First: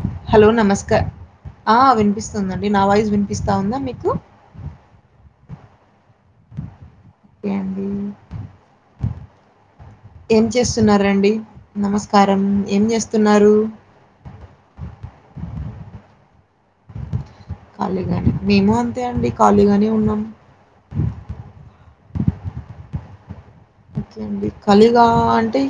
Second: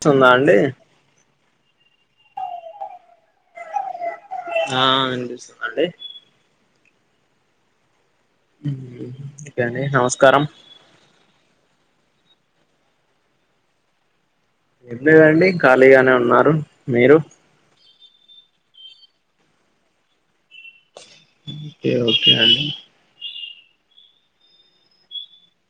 స్తుందా hello అండి నమస్క ఆ వినిపిస్తుందండి నా వాయిస్ వినిపిస్తా ఉందా మీకు? ఆ వినిపిస్తుంది అండి. యాపి ఓకే అండి నమస్కారం ఏం చేస్తున్నరండి నమస్ కారం ఏం చేస్తున్నారు? ఏందుకండి ఖాళీగానే ఉన్నారు మీరు? ఖాళీగానే మేము అంతే అండి ఖాళీగానే ఉన్నాము. ఏ ఓకే అండి ఓకే అండి ఖాళీగ అంటే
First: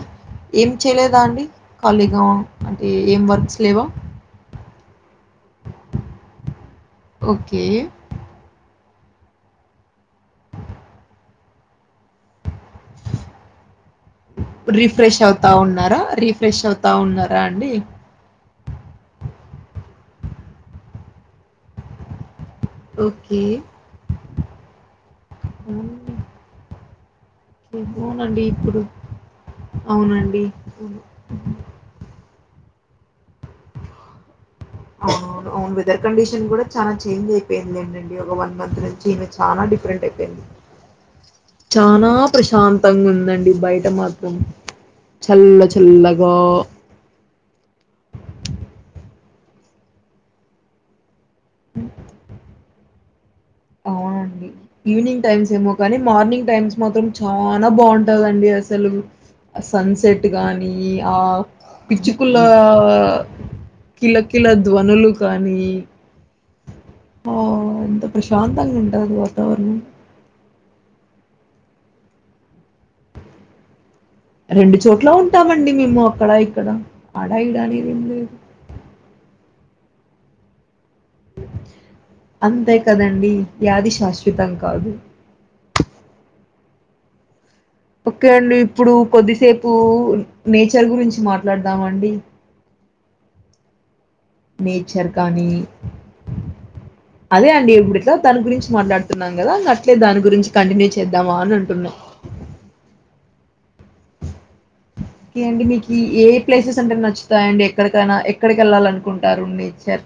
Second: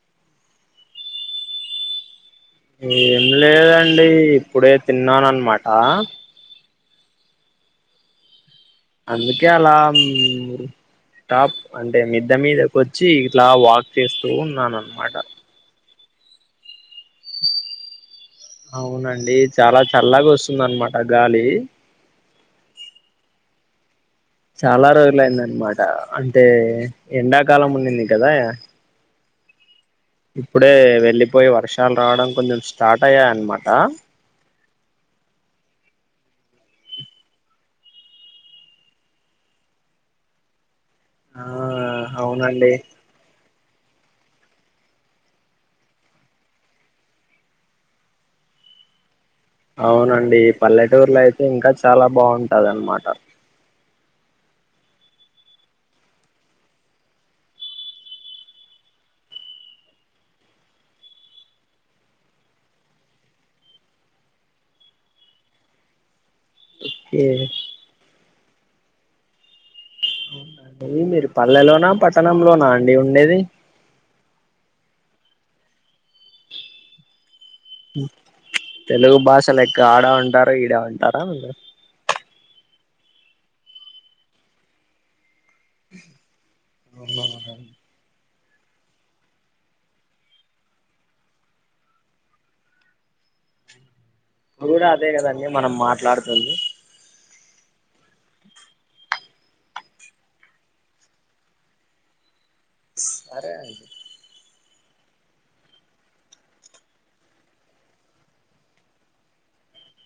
ఏం చేయలేదా అండి ఖాళీగా? అంటే ఏం వర్క్స్ లేవా? లేదండి ఇప్పుడే తిన్నానన్నమాట. ఓకే అందుకే అలా మ్ టాప్ అంటే మిద్ద మీదకు వచ్చి ఇట్లా వాక్ చేస్తూ ఉన్నాను అనమాట రిఫ్రెష్ అవుతా ఉన్నారా, రిఫ్రెష్ అవుతా ఉన్నారా అండి? అవునండి చాలా చల్లగా వస్తుంద అన్నమాట గాలి ఓకే చాలా రోజులయిందన్నమాట అవును. అంటే ఎండాకాలం ఓకే. ఉన్నింది కదా అవునండి ఇప్పుడు. అవునండి. ఇప్పుడే అవును. వెళ్ళిపోయి వర్షాలు రావడం కొంచెం స్టార్ట్ అయ్యాయి అన్నమాట. అవునవును అవును వెదర్ కండిషన్ కూడా చాలా చేంజ్ అయిపోయిందింటండి. ఒక వన్ మంత్ నుంచిమె చాలా డిఫరెంట్ అయిపోయింది ఆ చాల అవునండి ప్రశాంతంగా ఉందండి బయ ట మాత్రం చల్ల చల్లగ అవునండి పల్లెటూరులో అయితే ఇంకా చాలా బావుంటది అన్నమాట. అండి ఈవినింగ్ టైమ్స్ ఏమో కానీ మార్నింగ్ టైమ్స్ మాత్రం చాలా బావుంటాదండి అసలు సన్సెట్ గాని ఆ పిచ్చుకుల కిలకిల ధ్వనులు కానీ ఆ ఎంత ప్రశాంతంగా ఉంటది వాతావరణం అవునండి మీరు పల్లెలోనా, పట్టణంలోనా అండి ఉండేది? రెండు చోట్ల ఉంటామండి మేము అక్కడ ఇక్కడ అన్ తెలుగు భాష లెక్క ఆడ ఉంటార, ఈడే ఉంటారా మీరు అంతే కదండి వ్యాధి శాశ్వతం కాదు. అన్న మాటాడు ఓకే అండి ఇప్పుడు కొద్దిసేపు నేచర్ గురించి మాట్లాడదామ అండి. ఇప్పుడు కూడా అదే నేచర్ కదండి కానీ మనం మాట్లాడుతుంది అదే అండి ఇప్పుడుట్లా తని గురించి మాట్లాడుతున్నాం గదా అట్లే దాన్ గురించి కంటిన్యూ చేద్దామా అని అంటున్నా అరే ఏండి మీకి ఏ ప్లేసెస్ అంటే నచ్చుతాయండి ఎక్కడికైనా ఎక్కడికి వెళ్ళాలి అనుకుంటారు నేచర్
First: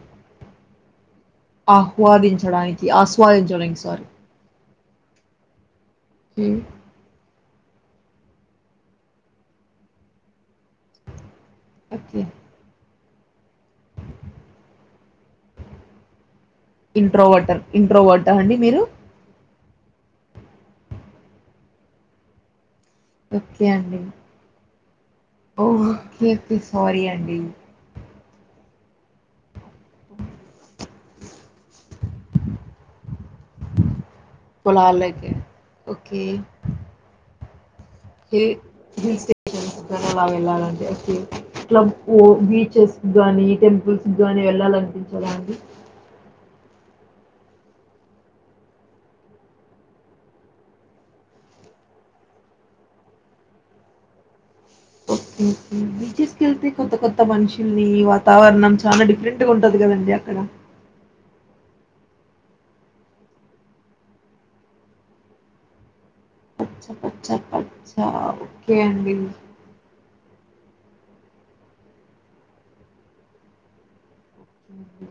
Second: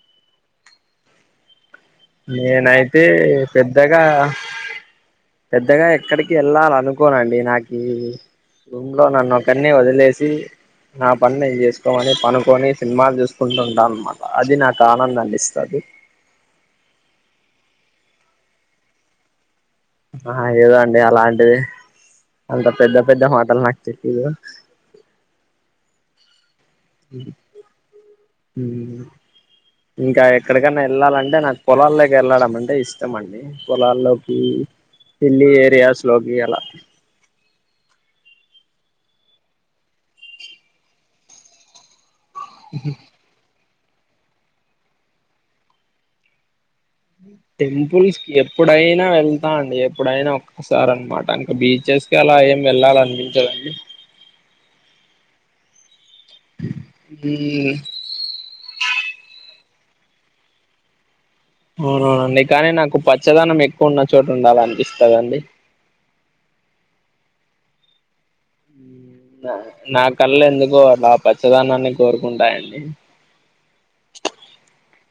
ఆహ్వాదించడానికి నేనైతే ఆస్వాదించడానికి పెద్దగా సారీ పెద్దగా ఎక్కడికి వెళ్ళాల అనుకోనండి నాక్ ఈ రూమ్లో నన్ను ఒకనే వదిలేసి నా పన్ చేసుకోని ఓకే పనుకొని సినిమాలు చూసుకుంటుంటాం అనమాట అది నాకు ఆనందాన్నిస్తాది ఇంట్రో వాటర్ ఇంట్రో వాటర్ అండి మీరు ఆ ఏదదో అండి అలాంటిది అంత పెద్ద పెద్ద మాటల్ నాకు తెలిదు ఓ ఓకే సారీ అండి ఉ ఇంకా ఎక్కడికన్నా వెళ్ళాలంటే నాకు పొలాల్లోకి వెళ్ళడం అంటే ఇష్టం అండి పొలాల్లోకి పొలాలకి ఇల్లి ఓకే ఏరియాస్లోగి అలా హిల్ హిల్ స్టేషన్ అలా వెళ్లాలండి ఓ బీచెస్ గాని టెంపుల్స్ గాని వెళ్ళాలనిపించద అండి టెంపుల్స్ కి ఎప్పుడైనా వెళ్తా అండి ఎప్పుడైనా ఒక్కసారి అనమాట అక బీచ్ తీసుక అలా ఏం వెళ్ళాల అనిపించదండి ఓకే ఓకే బీచెస్ కి వెళ్తే కొత్త కొత్త మ్మ్ మనుషుల్ని వాతావరణం చాలా డిఫరెంట్ ట్ ఉంటది కదండి అక్కడ అవునవునండి కానీ నాకు పచ్చదనం ఎక్కువ ఉన్న చోటు ఉండాల అనిపిస్తదండి పచ్చ పచ్చ పచ్చా నా కళ్ ఎందుకు కో ఆ పచ్చదనాన్ని కోరుకుంటాయండి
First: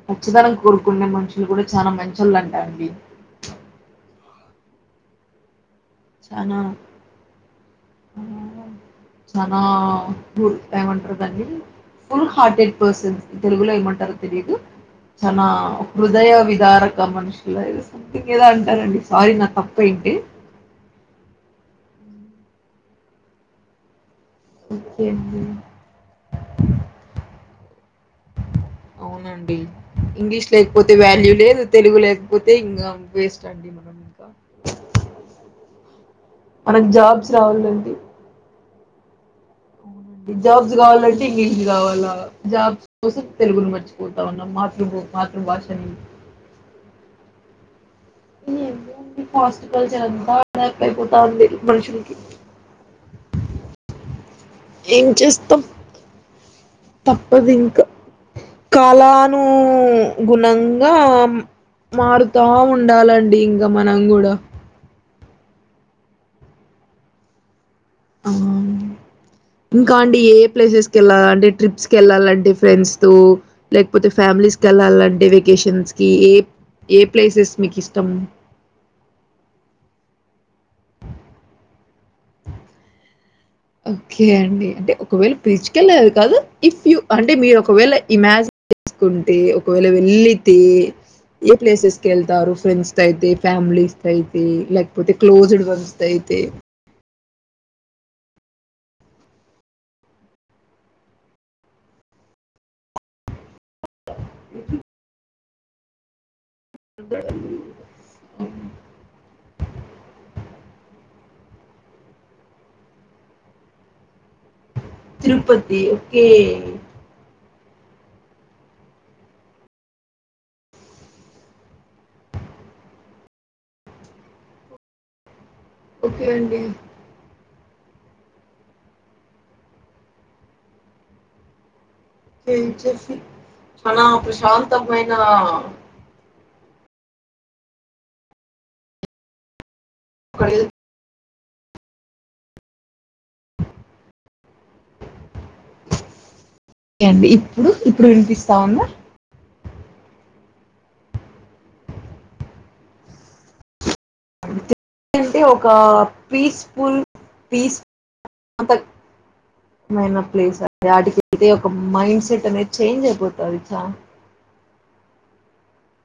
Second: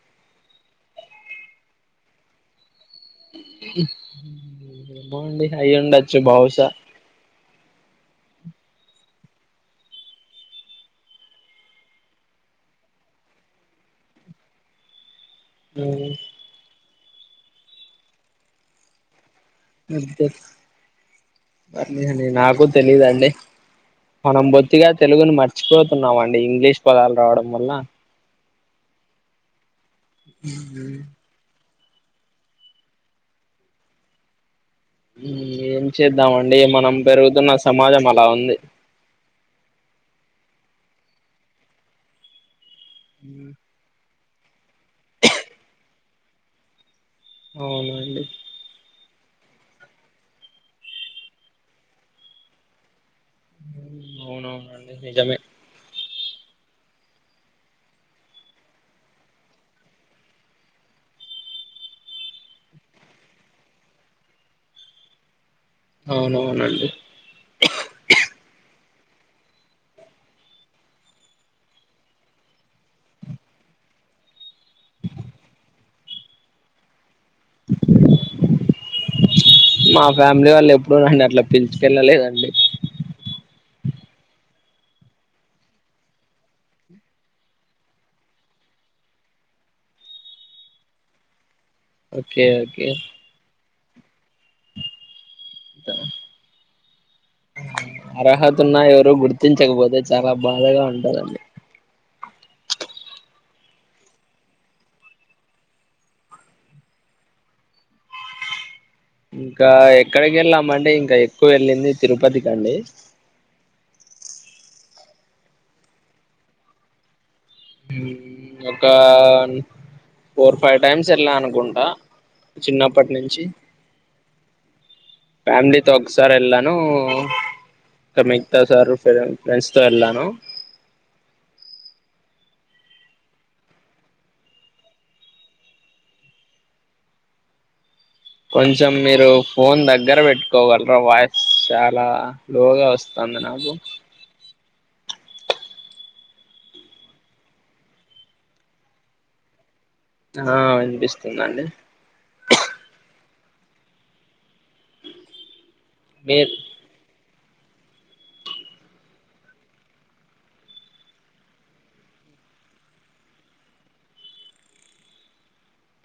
పచ్చదనం కోరుకునే మనుషులు కూడా చాలా మంచొళ్ళు అంట అండి ఏమో అండి అయ్యిండొచ్చు చానా బహుశా చనా తామంటారు కాని ఫుల్ హార్టెడ్ పర్సన్స్ తెలుగులో ఏమంటారో తెలిదు చనా మ్మ్ హృదయ విదారక మనుషులదో సంథింగ్ ఏదో అంటారండి సారీ నా తప్పయింటే లేదండి నాకు తెలీదు అండి మనం బొత్తిగా ఓకే తెలుగుని అండి మర్చిపోతున్నామండి ఇంగ్లీష్ పదాలు రావడం వల్ల అవునండి ఇంగ్లీష్ లేకపోతే వాల్యూ లేదు తెలుగు లేకపోతే ఇంగ వేస్ట్ అండి మనం ఇంక ఏం చేద్దామండి మనకు మనం జాబ్స్ పెరుగుతున్న సమాజం అలా ఉంది అవునండి జాబ్స్ కావాలంటే ఇంగ్లీష్ కావల్ల జాబ్స్ కోసం తెలుగుని మర్చి పోతా ఉన్నాం మాతృబో మాతృభాషని అవున అండి హాస్పిటల్ [unintelligible] అయిపోతావుంది మనుషులకి అవునవునండి ఏం నిజమే చేస్తాం తప్పదు ఇంక కాలానూ గుణంగా మారుతా ఉండాలండి ఇంగ మనం కూడా అవునవునండి ఆ ఇంకా అండి ఏ ఏ ప్లేసెస్ కెళ్ళాలండి అంటే ట్రిప్స్ వెళ్లాలంటే ఫ్రెండ్స్ తో లేకపోతే ఫ్యామిలీస్ కెళ్లాలంటే వేకషన్స్ కి ఏ ఏ ప్లేసెస్ మీకిష్టం మా ఫ్యామిలీ వాళ్ళు ఎప్పుడు నన్ను అట్ల పిల్చుకెళ్ళలేదండి ఓకే అండి అంటే ఒకవేళ పిలుచుకెళ్ళదు కాదు ఇఫ్ యూ అంటే మీరు ఒకవేళ ఇమాజిన్ తీసుకుంటే ఒకవేళ వెళ్ళితే ఏ ప్లేసెస్ ఓకే కెళ్తారు ఓకే ఫ్రెంస్ అయితే ఫ్యామిలీ అయితే లేకపోతే క్లోజ్డ్ వన్స్ అయితే అర్హత ఉన్నా ఎవరు గుర్తించకపోతే చాలా బాధగా ఉంటదండి ఇంకా ఎక్కడికి వెళ్ళామంటే ఇంకా ఎక్కువ వెళ్ళింది తిరుపతి కండి తిరుపతి ఓకే ఒకాన్ ఫోర్ ఫైవ్ టైమ్స్ ఎళ్లా అనుకుంటా చిన్నప్పటి నుంచి ఫ్యామిలీ తో ఓకే ఒకసారి అండి. ఎళ్ళాను ఇంక మిగతా సార్లు ఫ్రె ఫ్రెండ్స్ తో వెళ్ళాను చేంచేసి చాలా ప్రశాంతమైన కొంచెం మీరు ఫోన్ దగ్గర అక్కడెళ్ పెట్టుకోగలరా వాయిస్ చాలా లోగా వస్ తంద నాకు ఒకే అండి ఇప్పుడు ఇప్పుడు వినిపిస్తాందా ఆ వినిపిస్తుందండి తిరుపతి అంటే ఒక మీరు పీస్ఫుల్ పీస్ ఏమనా ప్లేస్ ఆటికి ఎళితే ఒక మైండ్ సెట్ అనేది చేంజ్ అయిపోతది చ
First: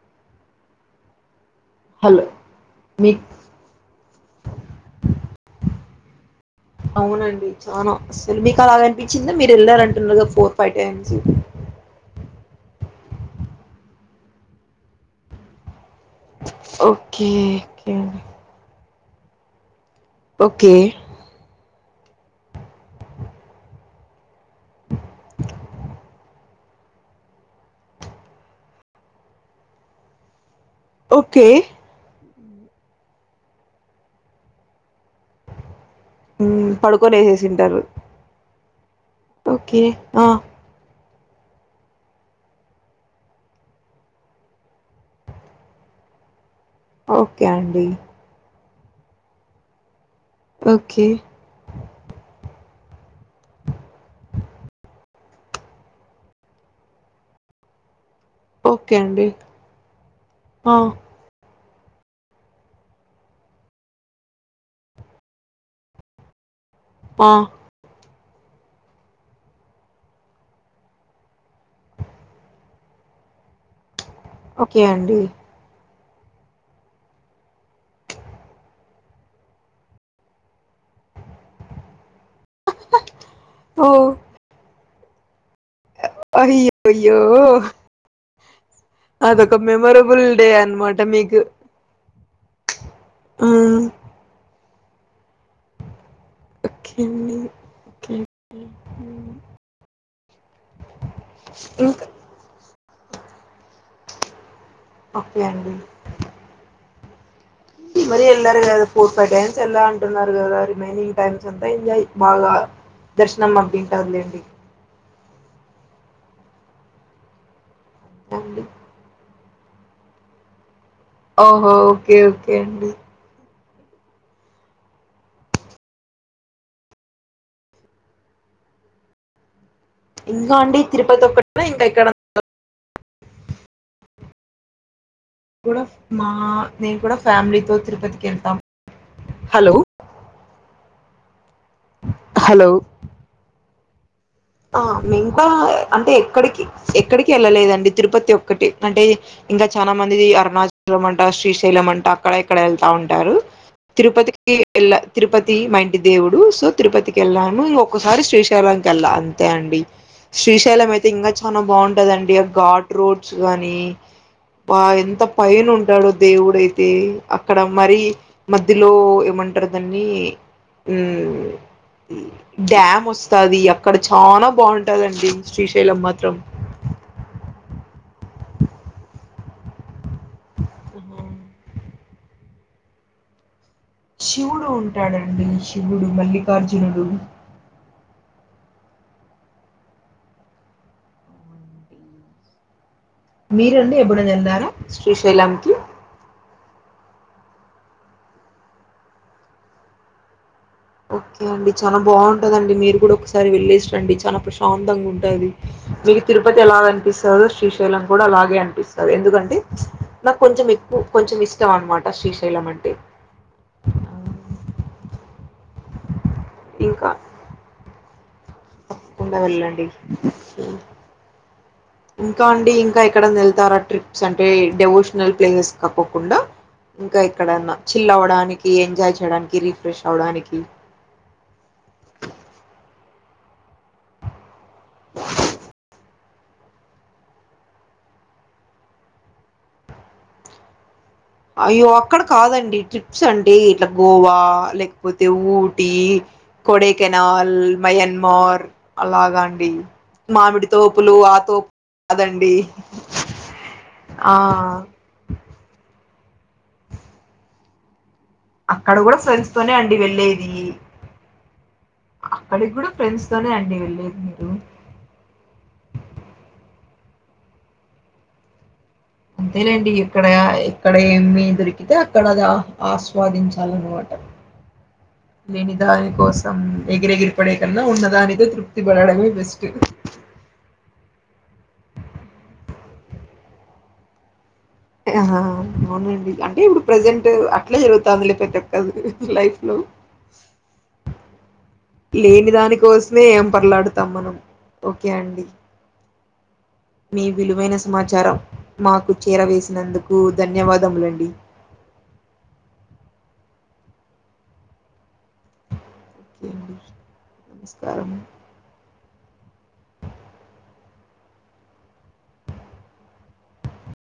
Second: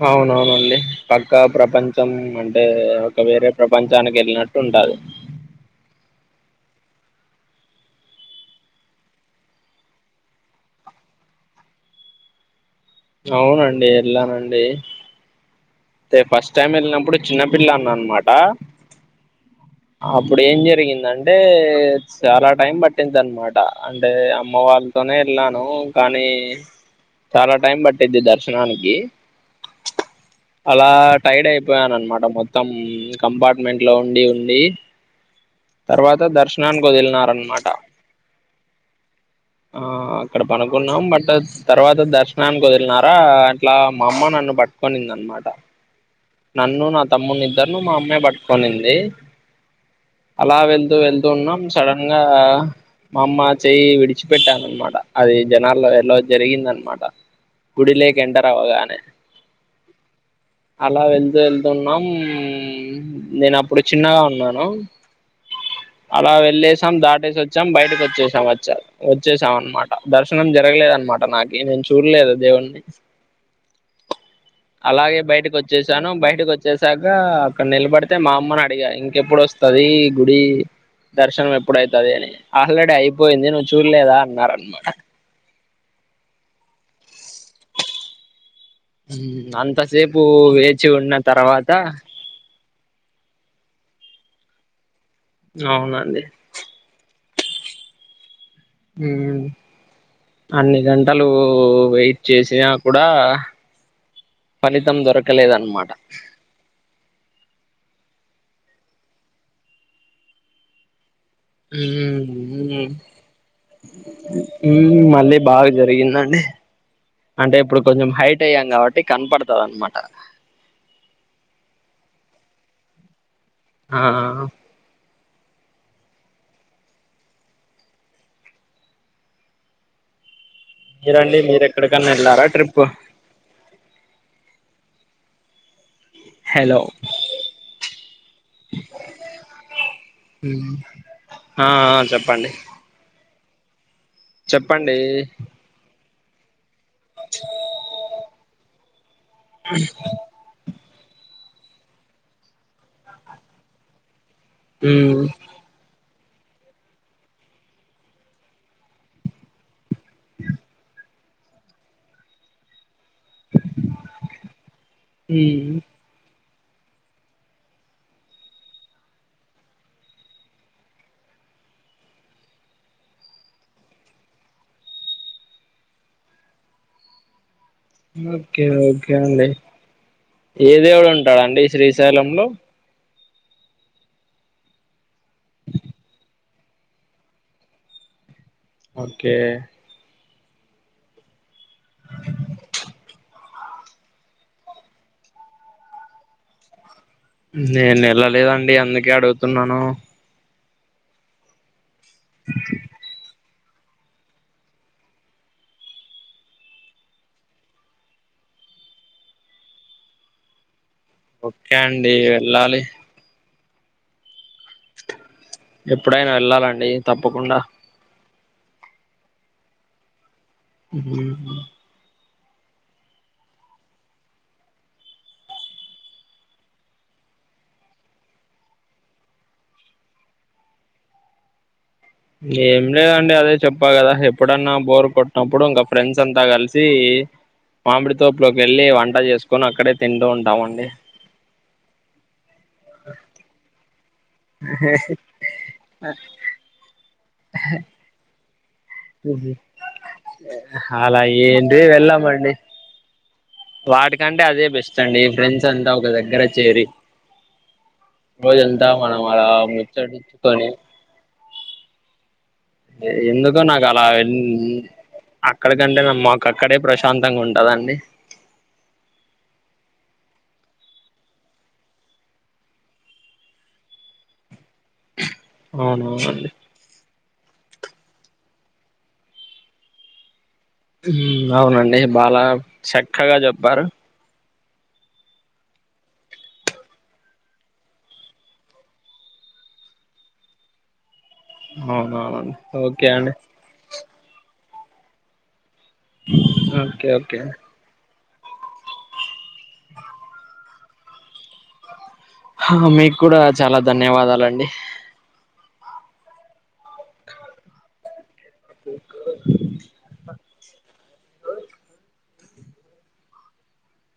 అవునవునండి ప ఒక ప్రపంచం హలో అంటే ఒక మీకు వేరే ప్రపంచానికి వెళ్ళినట్టు ఉంటది అవునండి చానా అసలు మీకు అలాగనిపించింది మీరు వెళ్లారంటున్నారుద ఫోర్ ఫైవ్ టైమ్స్ అవునండి ఎళ్ళానండి అంటే ఫస్ట్ టైం వెళ్ళినప్పుడు ఓకే చిన్నపిల్లాన్ని ఓకే అన్మాట అప్పుడెం ఓకే జరిగిందంటే చాలా టైం పట్టింది అన్మాట అంటే అమ్మ వాళ్ళతోనే వెళ్ళాను కానీ చాలా టైం పట్టిద్ది దర్శనానికి అలా ఓకే టైడ్ అయిపోయాను అనమాట మొత్తం కంపార్ట్మెంట్ లో ఉండి ఉండి తర్వాత మ్, దర్శనానికి పడుకొని వదిలినారన్మాట వేసేసింటారు ఆ అక్కడ పనుకున్నాం బట్ తర్వాత దర్శనానికి వదిలినారా అట్లా మా అమ్మ నన్ను పట్టుకునింది అన్మాట నన్ను నా తమ్ముని ఓకే నిద్దరును అండి మా అమ్మే పట్టుకునింది అలా వెళ్తూ ఓకే వెళ్తూ ఉన్నాం సడన్ గా మా అమ్మ చెయ్యి విడిచిపెట్టానన్మాట అది జనాల్లో ఎలో జరిగిందన్మాట ఓకే గుడిలేేకెండరావగానే అండి ఆ అలా వెల్దు ఎళ్తున్నాం నేనప్పుడు చిన్నగా ఉన్నాను అలా వెళ్లేసాం ఆ దాటేసి వచ్చాం బయటకచ్చేస్ క వచ్చ వచ్చేసాం అనమాట దర్శనం జరగలేదనమాట నాకి నేను చూడ్లేదు దేవుణ్ణి ఓకే అండి చ్చేసాను బయటకి వచ్చేసాక అక్కడ నిలబడితే మా అమ్మన్ అడిగా ఇంకెప్పుడు వస్తది గుడి దర్శనం ఎప్పుడయితది అని ఆల్రెడీ అయిపోయింది నువ్వు చూడ్లేదా అన్నార అన్మాట అయ్యయ్యో అదొక అంతసేపు మెమొరబుల్ డే వేచి అన్మాట ఉన్న మీకు తర్వాత ఆ అవునండి ఓకేే అండీ ఒకే ఉమ్ అన్ని గంటలు ఇంకా వెయిట్ చేసినా కూడా ఫలితం ఓకే అండి దొరకలేదన్మాట మరి ఎల్లారు కదా ఫోర్ ఫై టైమ్స్ ఎల్లా అంటున్నారు గదా [unintelligible] టైమ్స్ అంతా ఎంజాయ్ బాగా దర్శనం అప్పింటదిలేండి మళ్ళీ బాగా జరిగిందండి అంటే ఇప్పుడు కొంచెం హైట్ అండి అయ్యాం కాబట్టి కన్పడ్ దన్మాటా ఓహో ఓకే ఓకే అండి ఆ ఇంకా అండి తిరుపతి మీరండి ఒక్కటే ఇంకా ఇక్కడ మీరెక్కడికన్నా ఎళ్లారా ట్రిప్పు గుడ్ ఆఫ్ మా హలో నేన్ కూడా ఫ్యామిలీతో తిరుపతికెళ్తామ్ హలో ఆ అ చెప్పండి హలో ఆ చెప్పండి మే ఇంకా అంటే ఎక్కడికి ఎక్కడికి ఎళ్ళలేదండి తిరుపతి ఒక్కటి అంటే ఇంకా చానా మందిది అరుణాచ మంట శ్రీశైలమంట అక్కడ ఇక్కడ ఎళ్తా ఉంటారు తిరుపతి కి ఎళ్ళ తిరుపతి మా ఇంటి దేవుడు సో తిరుపతికి వెళ్ళాను ఇ ఒక్కసారి శ్రీశైలంకి వెళ్ళ తె అండి శ్రీశైలం అయితే ఇంగా చానా బాగుంటదండి ఆ గా రోడ్స్ గాని అ ఎంత పైన ఉంటాడో దేవుడయి. తే అక్కడ మరి మధ్యలో ఏమంటర్ దాన్ని ఉమ్ డ్యామ్ వస్తాది అక్కడ చానా బాగుంటదండి శ్రీశైలం మాత్రం ఓకే ఓకే అండి ఏ దేవుడు ఉంటాదండి శ్రీశైలంలో శివుడు ఉంటాడండి శివుడు మల్లికార్జునుడు ఓకే [inaudible] మీరండి ఎప్పుడైనా ఎల్లారా శ్రీశైలంకిి నేనేళ్లలేదండి అందుకే అడుగుతున్నాను ఓకే అండి చానా బాగుంటదండి మీరు కూడా ఒకసారి వెళ్లే స్రండి చానా ప్రశాంతంగా ఉంటది దివి తిరుపతి ఎలాగ అనిపిస్తాదో శ్రీశైలం కూడా అలాగే అన్పి స్తది ఎందుకంటే నాక్ కొంచెం ఎక్కువ కొంచెం ఇష్టం ఓకే అండి అన్మాట శ్రీశైలం వెళ్ళాలి అంటే అవు ఎప్పుడైనా వెళ్ళాలండి తప్పకుండా తప్పకుండా వెళ్ళండి ఏం ఉమ్మ్ ఇంకా అండి ఇంకా ఎక్కడ ఎళ్తారా ట్రిప్స్ అంటే డెవోషనల్ ప్లేసెస్ కక్కకుండా? ఇంకా ఎక్కడన్నా చిల్ అవ్వడానికి ఎంజాయ్ చేయడానికి రిఫ్రెష్ అవడానికి ఏం లేదండి అదే చెప్పా కదా ఎప్పుడన్నా బోర్ కొట్టినప్పుడు ఇంకా ఫ్రెండ్స్ అంతా కలిసి మామిడి తోపులోకి వెళ్ళి వంట చేసుకుని అక్కడే తింటూ ఉంటామండి. అయ్యో అక్కడ కాదండి ట్రిప్స్ అండి ఇట్లా గోవా లేకపోతే ఊటీ కొడైకెనాల్, మయన్మార్ అలాగా అండి మామిడి తోపులు అలా ఆ తోపు ఏంటి వెళ్ళామండి కాదండి. ఆ వాటికంటే అదే బెస్ట్ అండి ఫ్రెండ్స్ అంతా ఒక దగ్గర చేరి రోజంత అక్కడ కూడా మనం అలా ఫ్రెండ్స్ తోనే అండి వెళ్ళేది ముచ్చటించుకుని అక్కడికి కూడా ఫ్రెండ్స్ తోనే ఎందుకో అండి నాకు అలా వెళ్ళేది వెన్ మీరు అక్కడికంటే నా మాకు అక్కడే ప్రశ శాంతంగా ఉంటదండి. అంతేలేండి ఎక్కడ ఎక్కడ ఏమి దొరికితే అక్కడ అది ఆహ్వా ఆస్వాదించాల అన్నమాట [inaudible] లేని దాని అవునవునండి కోసం ఎగిరెగిరి పడేకన్నా ఉన్నదానికె తృప్తి పడడమే బెస్ట్ మ్ అవునండి బాల చక్కగా చెప్పారు. ఆ అవునండి అంటే ఇప్పుడు ప్రజెంట్ అట్లా జరుగుతాంది లే పెద్ద కదు లైఫ్ లో [inaudible] లేని అవునవునండి ఓకే దానికోసమే అండి ఏం పర్లాడుతాం మనం ఓకే అండి. అహ మీ విలువైన సమాచారం మాకు చేరవేసినందుకు ధన్యవాదా దమలండి హ మీకు కూడా చాలా ధన్యవాదాలండి. డి నమస్కారం ఎక్కడ